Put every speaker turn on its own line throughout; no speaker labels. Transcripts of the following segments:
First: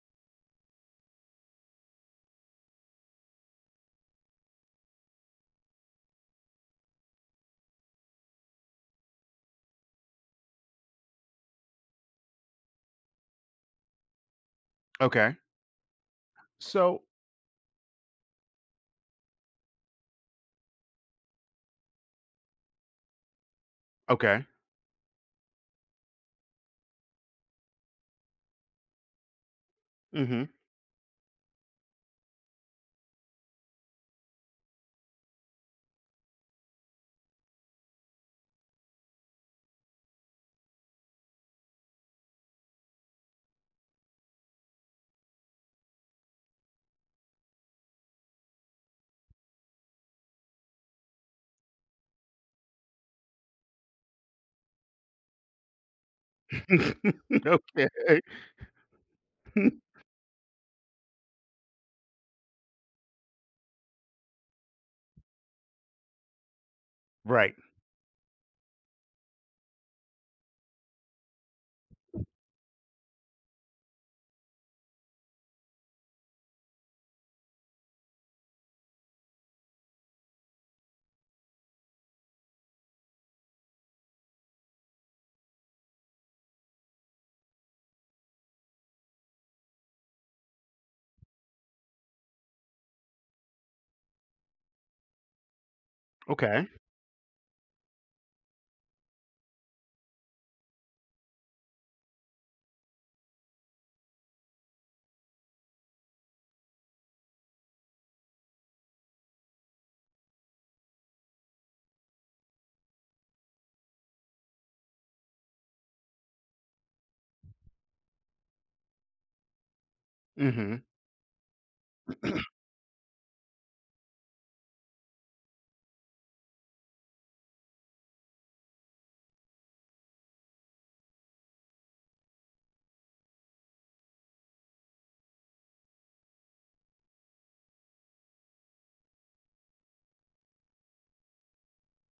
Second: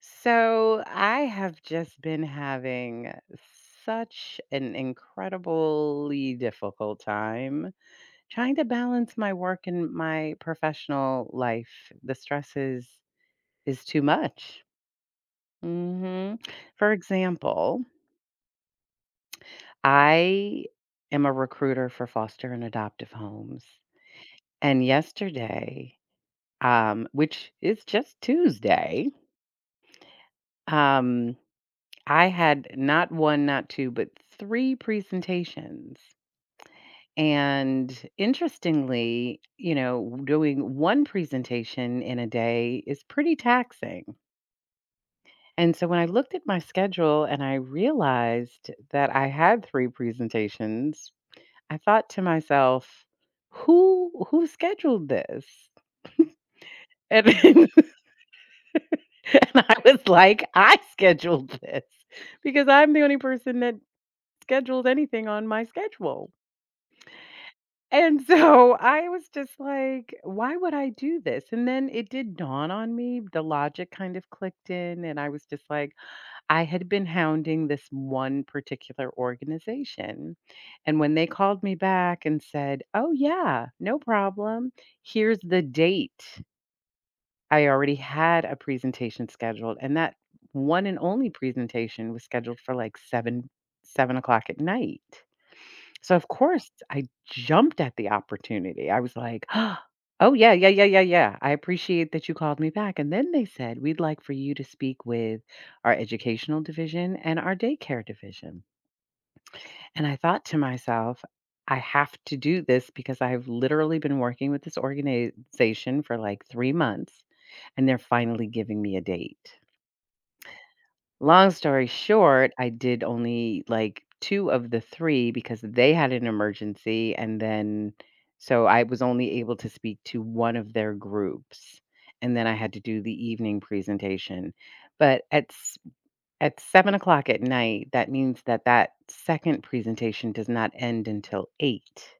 So I have just been having such an incredibly difficult time trying to balance my work and my professional life. The stress is too much.
Okay.
Hmm. For
So
example, I am a recruiter for foster and adoptive homes,
okay.
and yesterday, which is just Tuesday,
Mhm.
um, I had not 1, not 2, but 3 presentations, and interestingly, doing 1 presentation in a day is pretty taxing, and so when I looked at my schedule and I realized that I had 3 presentations, I thought to myself, "Who scheduled this?" And and
okay.
I was like, "I scheduled this because I'm the only person that scheduled anything on my schedule."
Right.
And so I was just like, why would I do this? And then it did dawn on me. The logic kind of clicked in. And I was just like, I had been hounding this one particular organization. And when they called me back and said, oh, yeah, no problem. Here's the date. I already had a presentation scheduled. And that one and only presentation was scheduled for like seven o'clock at night. So, of
Okay.
course, I jumped at the opportunity. I was like, "Oh, yeah, yeah, yeah, yeah, yeah. I appreciate that you called me back." And then they said, "We'd like for you to speak with our educational division and our daycare division." And I thought to myself, I have to do this because I've literally been working with this organization for like 3 months and they're finally giving me a date.
Mhm.
Long story short, I did only, like, 2 of the 3 because they had an emergency, and then so I was only able to speak to one of their groups, and then I had to do the evening presentation. But at 7 o'clock at night, that means that that 2nd presentation does not end until 8.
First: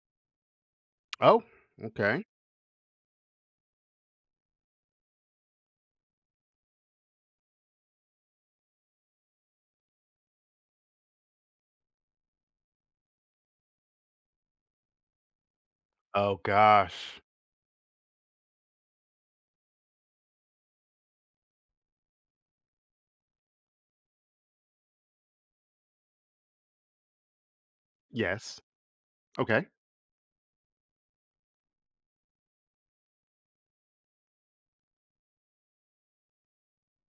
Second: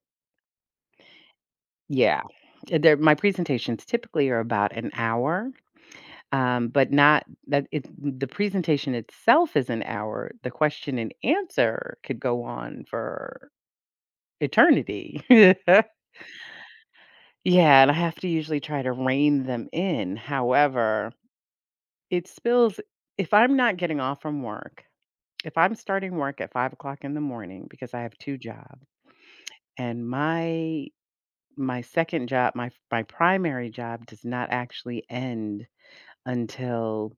Oh,
Yeah.
okay.
There my presentations typically are about an hour. But not that it the presentation itself is an hour. The question and answer could go on for eternity.
Oh gosh.
Yeah, and I have to usually try to rein them in. However, it spills if I'm not getting off from work, if I'm starting work at 5 o'clock in the morning because I have two
Yes.
jobs
Okay.
and my second job, my primary job does not actually end until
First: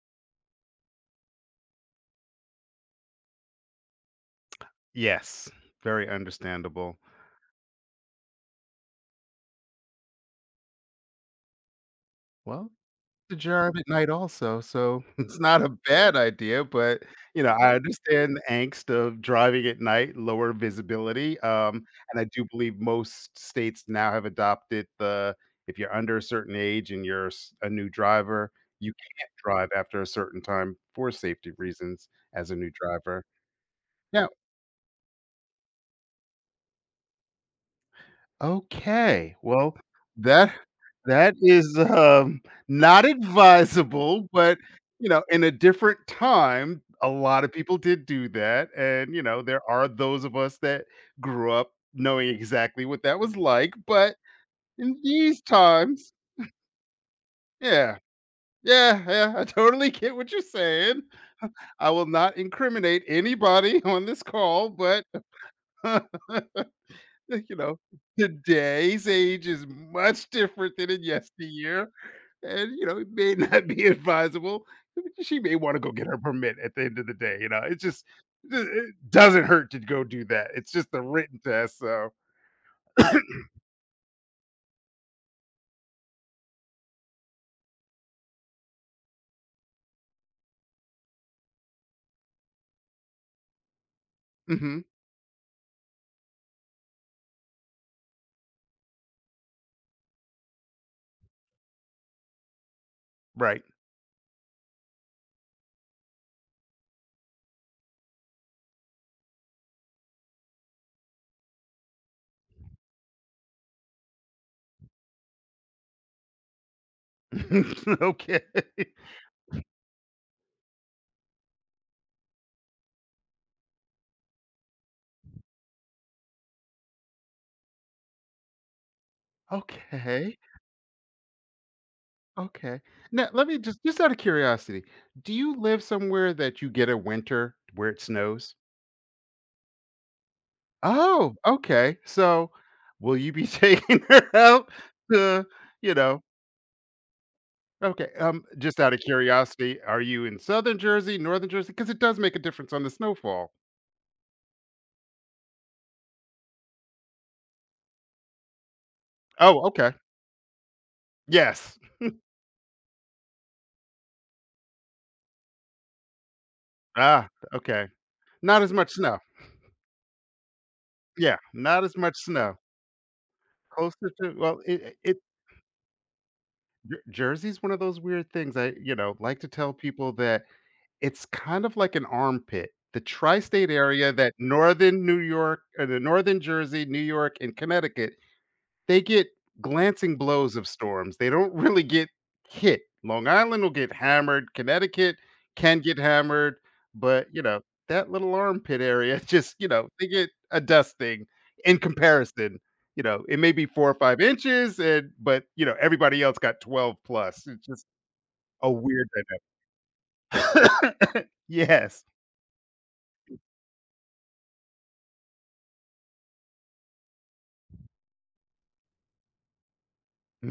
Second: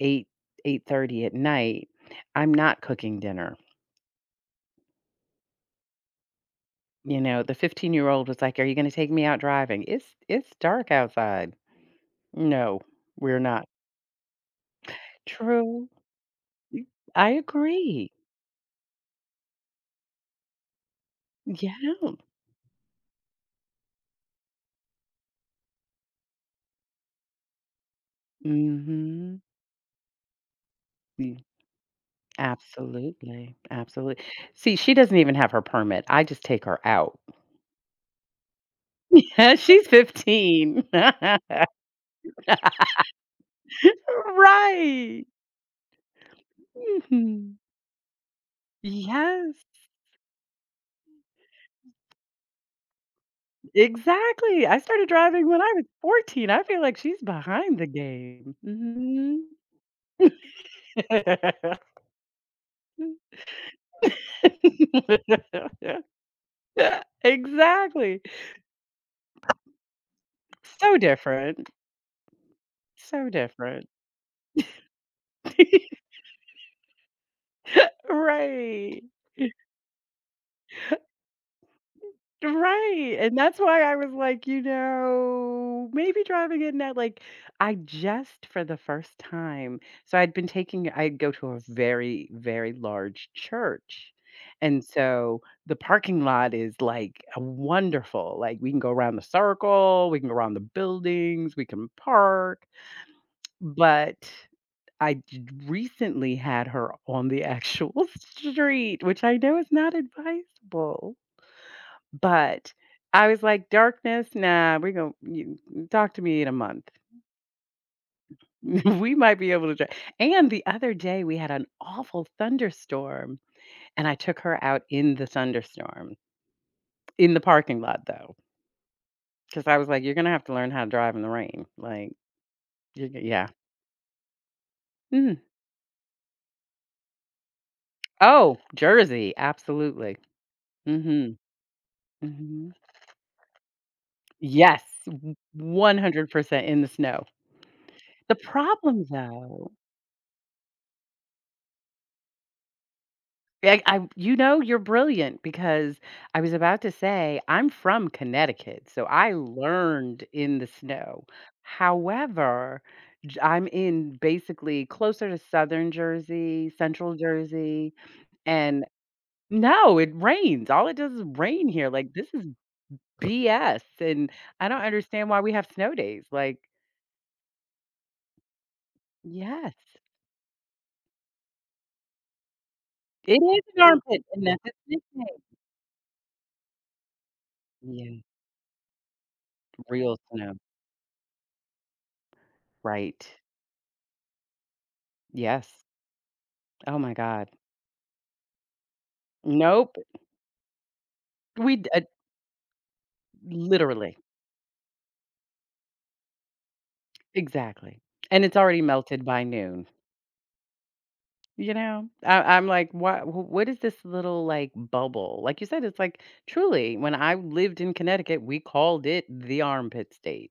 8, 8:30 at night, I'm not cooking dinner.
Yes, very understandable.
The 15-year-old was like, "Are you gonna take me out driving? "It's dark outside."
Well,
"No,
the
we're not."
jar of at night also, so it's not a
True.
bad idea, but,
I
I
agree.
understand the angst of driving at night, lower visibility,
Yeah.
and I do believe most states now have adopted the if you're under a certain age and you're s a new driver, you can't
Mhm.
drive after a certain time for
Mm.
safety reasons as a new driver.
Absolutely, absolutely.
Yeah.
See, she doesn't even have her permit. I just take her out.
Okay,
Yeah,
well,
she's
that
15.
that is, not advisable, but,
Right.
in a different time, a lot of
Mhm.
people did do that, and, there
Yes.
are those of us that grew up knowing exactly what that was like, but
Exactly. I
in
started
these
driving when I was
times.
14. I feel like she's behind the
Yeah,
game.
yeah, yeah,
Mhm.
I totally get what you're saying. I will not incriminate anybody on this call, but you know,
Exactly.
today's age is much different than
So
in
different.
yesteryear, and, it
So
may not be
different.
advisable. She may wanna go get her permit at the end of the day, it just I it
Right.
doesn't hurt to go do that. It's just a written test, so.
Right, and that's why I was like, maybe driving in that like, I just for the first time so I'd been taking I would go to a very, very large church, and
Mhm.
so the parking lot is, like, a wonderful like, we can go around the circle, we can go around the buildings, we can park,
Right.
but I j recently had her on the actual street, which I know is not advisable. But I was like, "Darkness? Nah, we're gonna talk to me in a month.
Okay.
We might be able to try." And the other day, we had an awful thunderstorm, and I took her out in the thunderstorm, in the parking lot, though, because I was like, "You're gonna
Okay.
have to learn how to drive in the rain." Like,
Okay.
you g
Now, let
yeah.
me just out of curiosity, do
Mm.
you live somewhere that you get a winter where it
Oh,
snows?
Jersey, absolutely.
Oh,
Mhm,
okay. So,
mhm.
will you be taking her out
Yes, w
to, you know
100% in the snow.
okay,
The
just out of
problem, though.
curiosity, are you in Southern Jersey, Northern Jersey? Because it does make a difference on the snowfall.
Yeah, I you're brilliant because I was about to say I'm from Connecticut, so I
Oh, okay.
learned in the snow.
Yes.
However, j I'm in basically closer to Southern Jersey, Central
Ah, okay.
Jersey,
Not as
and
much snow.
no, it rains. All it does is
Yeah,
rain
not
here.
as
Like,
much
this is
snow.
BS,
Closer
and
to well,
I don't
it
understand why we have snow days. Like,
Jersey's one of those weird things I, like to tell
yes,
people that it's kind of like an armpit. The
it is
tri-state
an
area
armpit,
that
and that's its
Northern New
nickname.
York or the Northern Jersey, New York, and Connecticut,
Yeah,
they get
real
glancing
snow.
blows of storms. They don't really get hit.
Right.
Long Island will get hammered. Connecticut can
Yes.
get hammered,
Oh my
but
god.
that little armpit area, just
Nope.
they get a dusting
We
in
d
comparison. You know, it may be four or
literally.
five inches, and but you know everybody else got 12 plus. It's just
Exactly. And it's
a
already
weird
melted by noon,
dynamic.
you
Yes.
know? I'm like, what is this little, like, bubble?" Like you said, it's like truly, when I lived in Connecticut, we called it the armpit state,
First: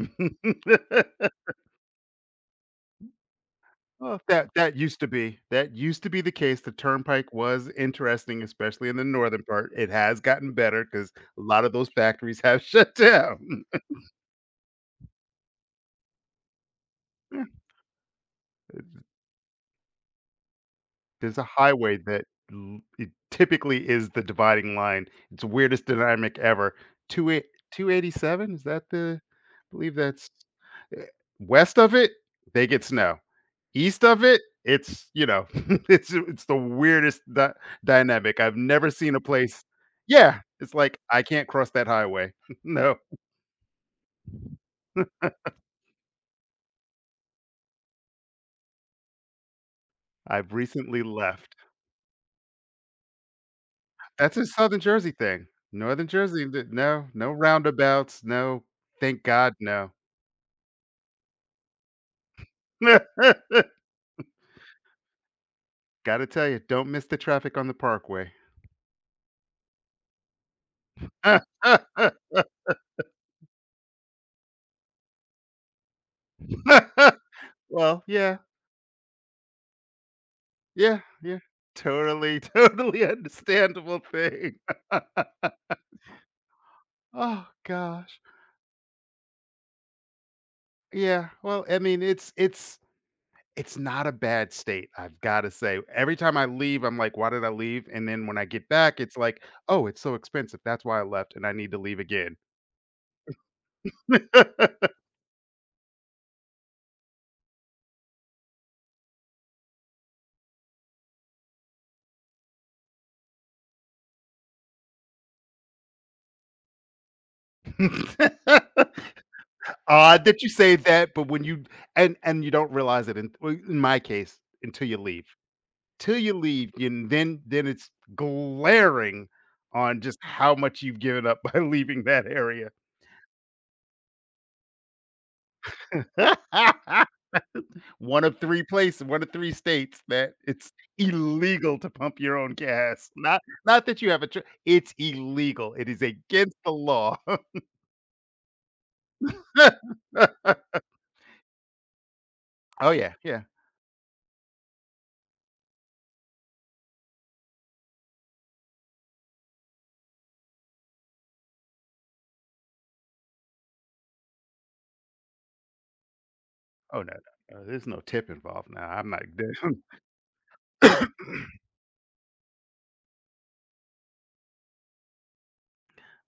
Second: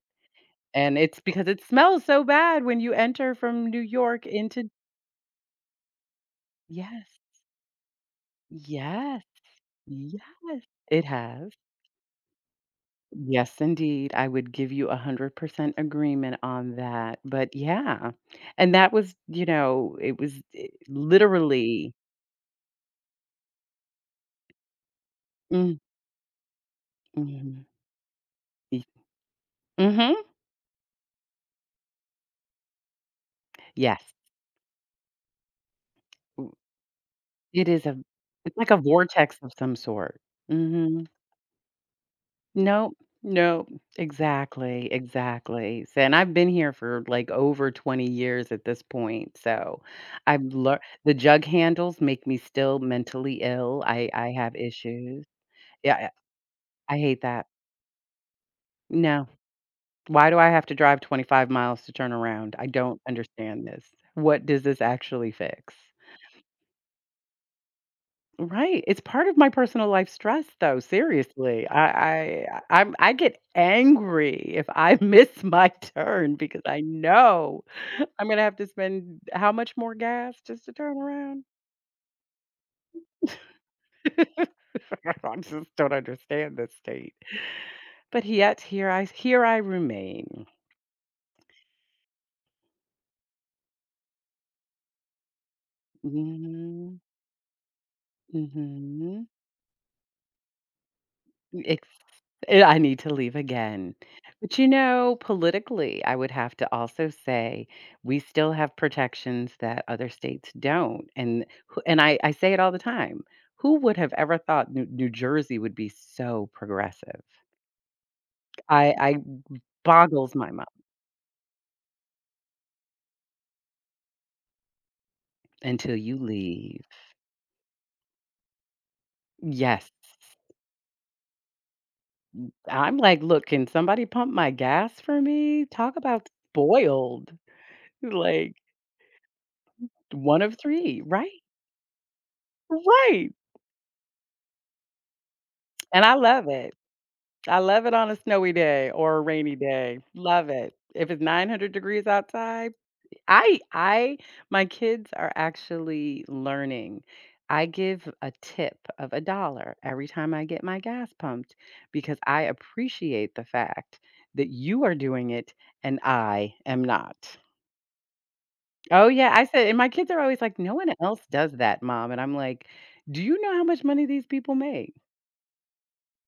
and it's because it smells so bad when you enter from New
Oh,
York
that
into.
that used to be that used to be the case. The
Yes.
turnpike was interesting, especially in the
Yes.
northern part. It has
Yes.
gotten better
It
because a
has.
lot of those factories have shut
Yes,
down.
indeed. I would give you 100% agreement on that. But yeah, and that was, it was I
There's a
literally.
highway that l it typically is the dividing line. It's the
Mm,
weirdest dynamic ever. Two eight
mhm,
two eighty seven, is that
mm
the I believe
mhm,
that's eh, west of it, they get snow. East
yes.
of it, it's, it's
W
the weirdest dy
It is a
dynamic.
it's
I've
like a
never seen a
vortex of
place.
some sort.
Yeah, it's like,
Mhm.
"I can't cross that highway."
No,
No,
nope. Exactly, exactly. S And I've been here for, like, over 20 years at this point, so I've
I've
learned
recently
the jug
left.
handles make me still mentally ill. I
That's a
have
Southern Jersey
issues.
thing. Northern
Yeah,
Jersey, th
I
no,
hate
no
that.
roundabouts, no, thank
No.
God, no.
Why do I have to drive 25 miles to turn around? I don't understand this. What does this actually fix?
Gotta tell you, don't miss the traffic on the parkway.
Right. It's part of my personal life stress though, seriously. I I I'm I get angry if I miss my turn because I know
Well,
I'm
yeah,
gonna have to spend how much more gas just to turn
yeah, yeah.
around?
Totally, totally understandable thing.
I just don't understand this state.
Oh gosh.
But yet here I remain.
Yeah, well, I mean, it's it's not a bad state, I've gotta say. Every time I leave, I'm
Mhm.
like, "Why did I leave?" And then when I get back, it's
Mhm.
like, "Oh, it's so expensive. That's why I left, and I need to
Ex
leave again."
I need to leave again. But, politically, I would have to also say we still have protections that other states don't, and who and I say it all the time, who would have ever thought New Jersey would be so progressive? I
Odd
boggles
that you
my mind
say that, but when you and you don't realize it in well, in my case, until you leave.
until
Till
you
you leave,
leave.
and then it's glaring
Yes.
on just how much you've given up by leaving that area.
I'm like, "Look, can somebody pump my gas for me?" Talk about spoiled.
One of
Like,
3 places, one of 3 states that
one of
it's
3, right?
illegal to pump your own gas.
Right,
Not that you have a choi it's illegal. It is
and I love
against the
it.
law.
I love it on a snowy day or a rainy day. Love it. If it's 900 degrees outside,
Oh, yeah, yeah.
I my kids are actually learning. I give a tip of a dollar every time I get my gas pumped because I appreciate the fact that you are doing it and I am
Oh, no,
not.
no, no, there's no tip involved. Now,
Oh
I'm not
yeah, I said and my kids are always like, "No one else does that, mom." And I'm like, "Do you know how much money these people make?"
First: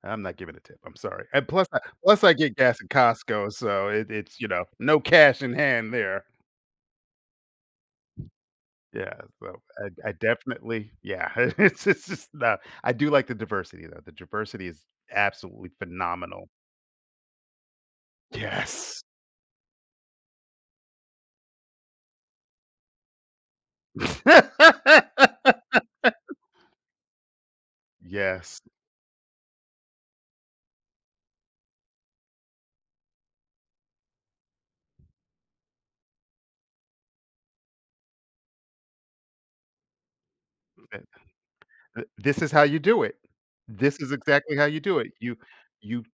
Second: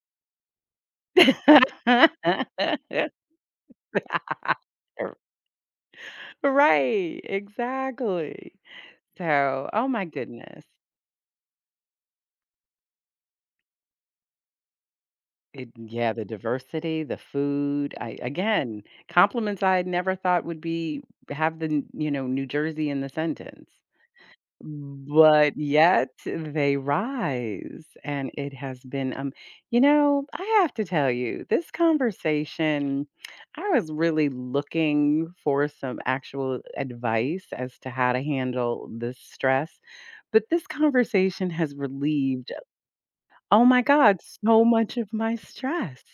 I'm not giving a tip, I'm sorry, and plus I plus I get gas at Costco, so it's, you know, no
Right.
cash in hand there.
Right, exactly.
Yeah, so
So, oh my
I
goodness.
definitely yeah, it's just no. I do like the diversity, though, the diversity is
It
absolutely
Yeah, the
phenomenal.
diversity, the food. I Again,
Yes.
compliments I had never thought would be have the, n- you know, New Jersey in the sentence. Mm. But yet they rise, and it
Yes,
has been, I have to tell you, this conversation, I was really looking for some actual advice as to how to handle this stress. But this
th
conversation has
th this
relieved,
is how you do it.
oh my
This is
God,
exactly
so
how you
much
do
of
it.
my
You
stress.
you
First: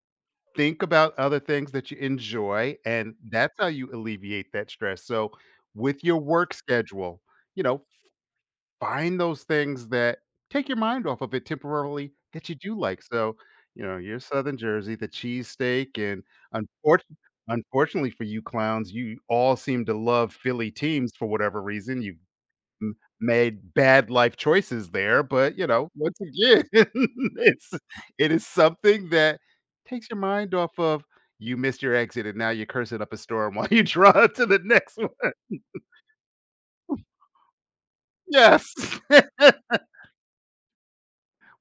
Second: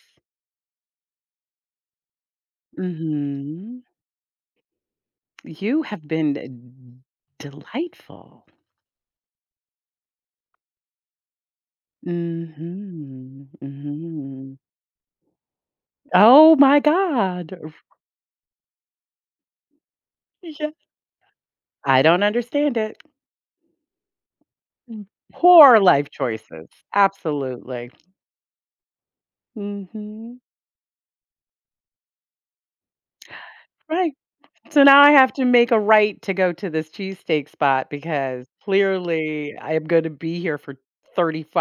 think about other things that you enjoy, and that's how
Hmm.
you alleviate that stress, so
You
with
have
your work
been
schedule, you know,
delightful.
find those things that take your mind off of it temporarily that you do like. So,
Hmm,
your
hmm.
Southern Jersey, the cheesesteak, and
Oh my
unfortunately,
god.
unfortunately for you clowns, you all seem to love
Yeah.
Philly teams for whatever
I
reason. You
don't understand it.
made bad life choices
Mm.
there, but you
Poor
know,
life
once again,
choices.
it's
Absolutely.
it is something that takes your
Mhm.
mind off of you missed your exit and now you're cursing up a storm while you
Right.
drive to the
So
next
now I have
one.
to make a right to go to this cheesesteak spot because
Yes.
clearly I am gonna be here for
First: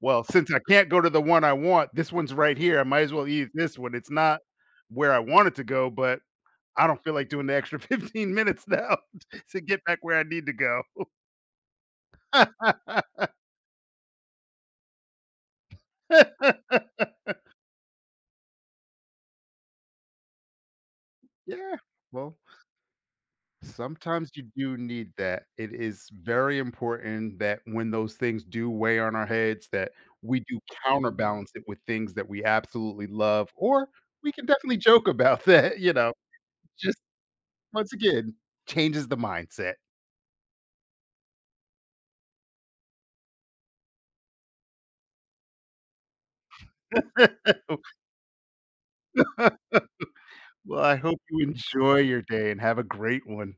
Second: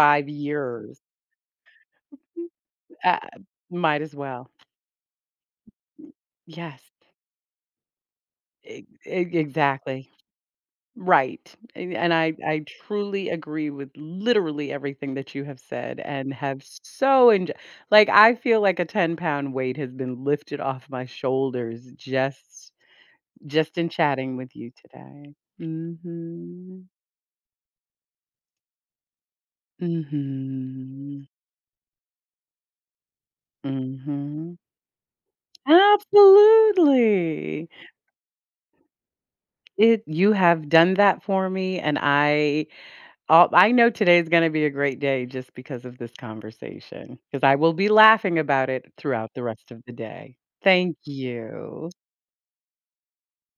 Well, since I can't go
years.
to the one I want, this one's right here. I might as
Uh,
well eat this one.
might
It's
as
not
well.
where I want it to go, but
Yes.
I don't feel like doing the extra 15 minutes
E
now
e
to get back
Exactly.
where I need to go.
Right, and I truly agree with literally everything that you have said and have so enjoyed. Like, I feel like a 10-pound weight has been lifted off my
Yeah,
shoulders
well,
just in
sometimes
chatting
you
with you
do need
today.
that. It is very
Mhm.
important that when those things do weigh on our heads, that we do
Mhm.
counterbalance it with things that we absolutely love, or we can
Mhm.
definitely joke about that, just
Absolutely.
once again, changes the mindset.
It You have done that for me, and I oh, I know today's gonna be a great day just because of this conversation. Because I will be laughing about it throughout the rest of the day.
Well, I
Thank
hope you
you.
enjoy your day and have a great one.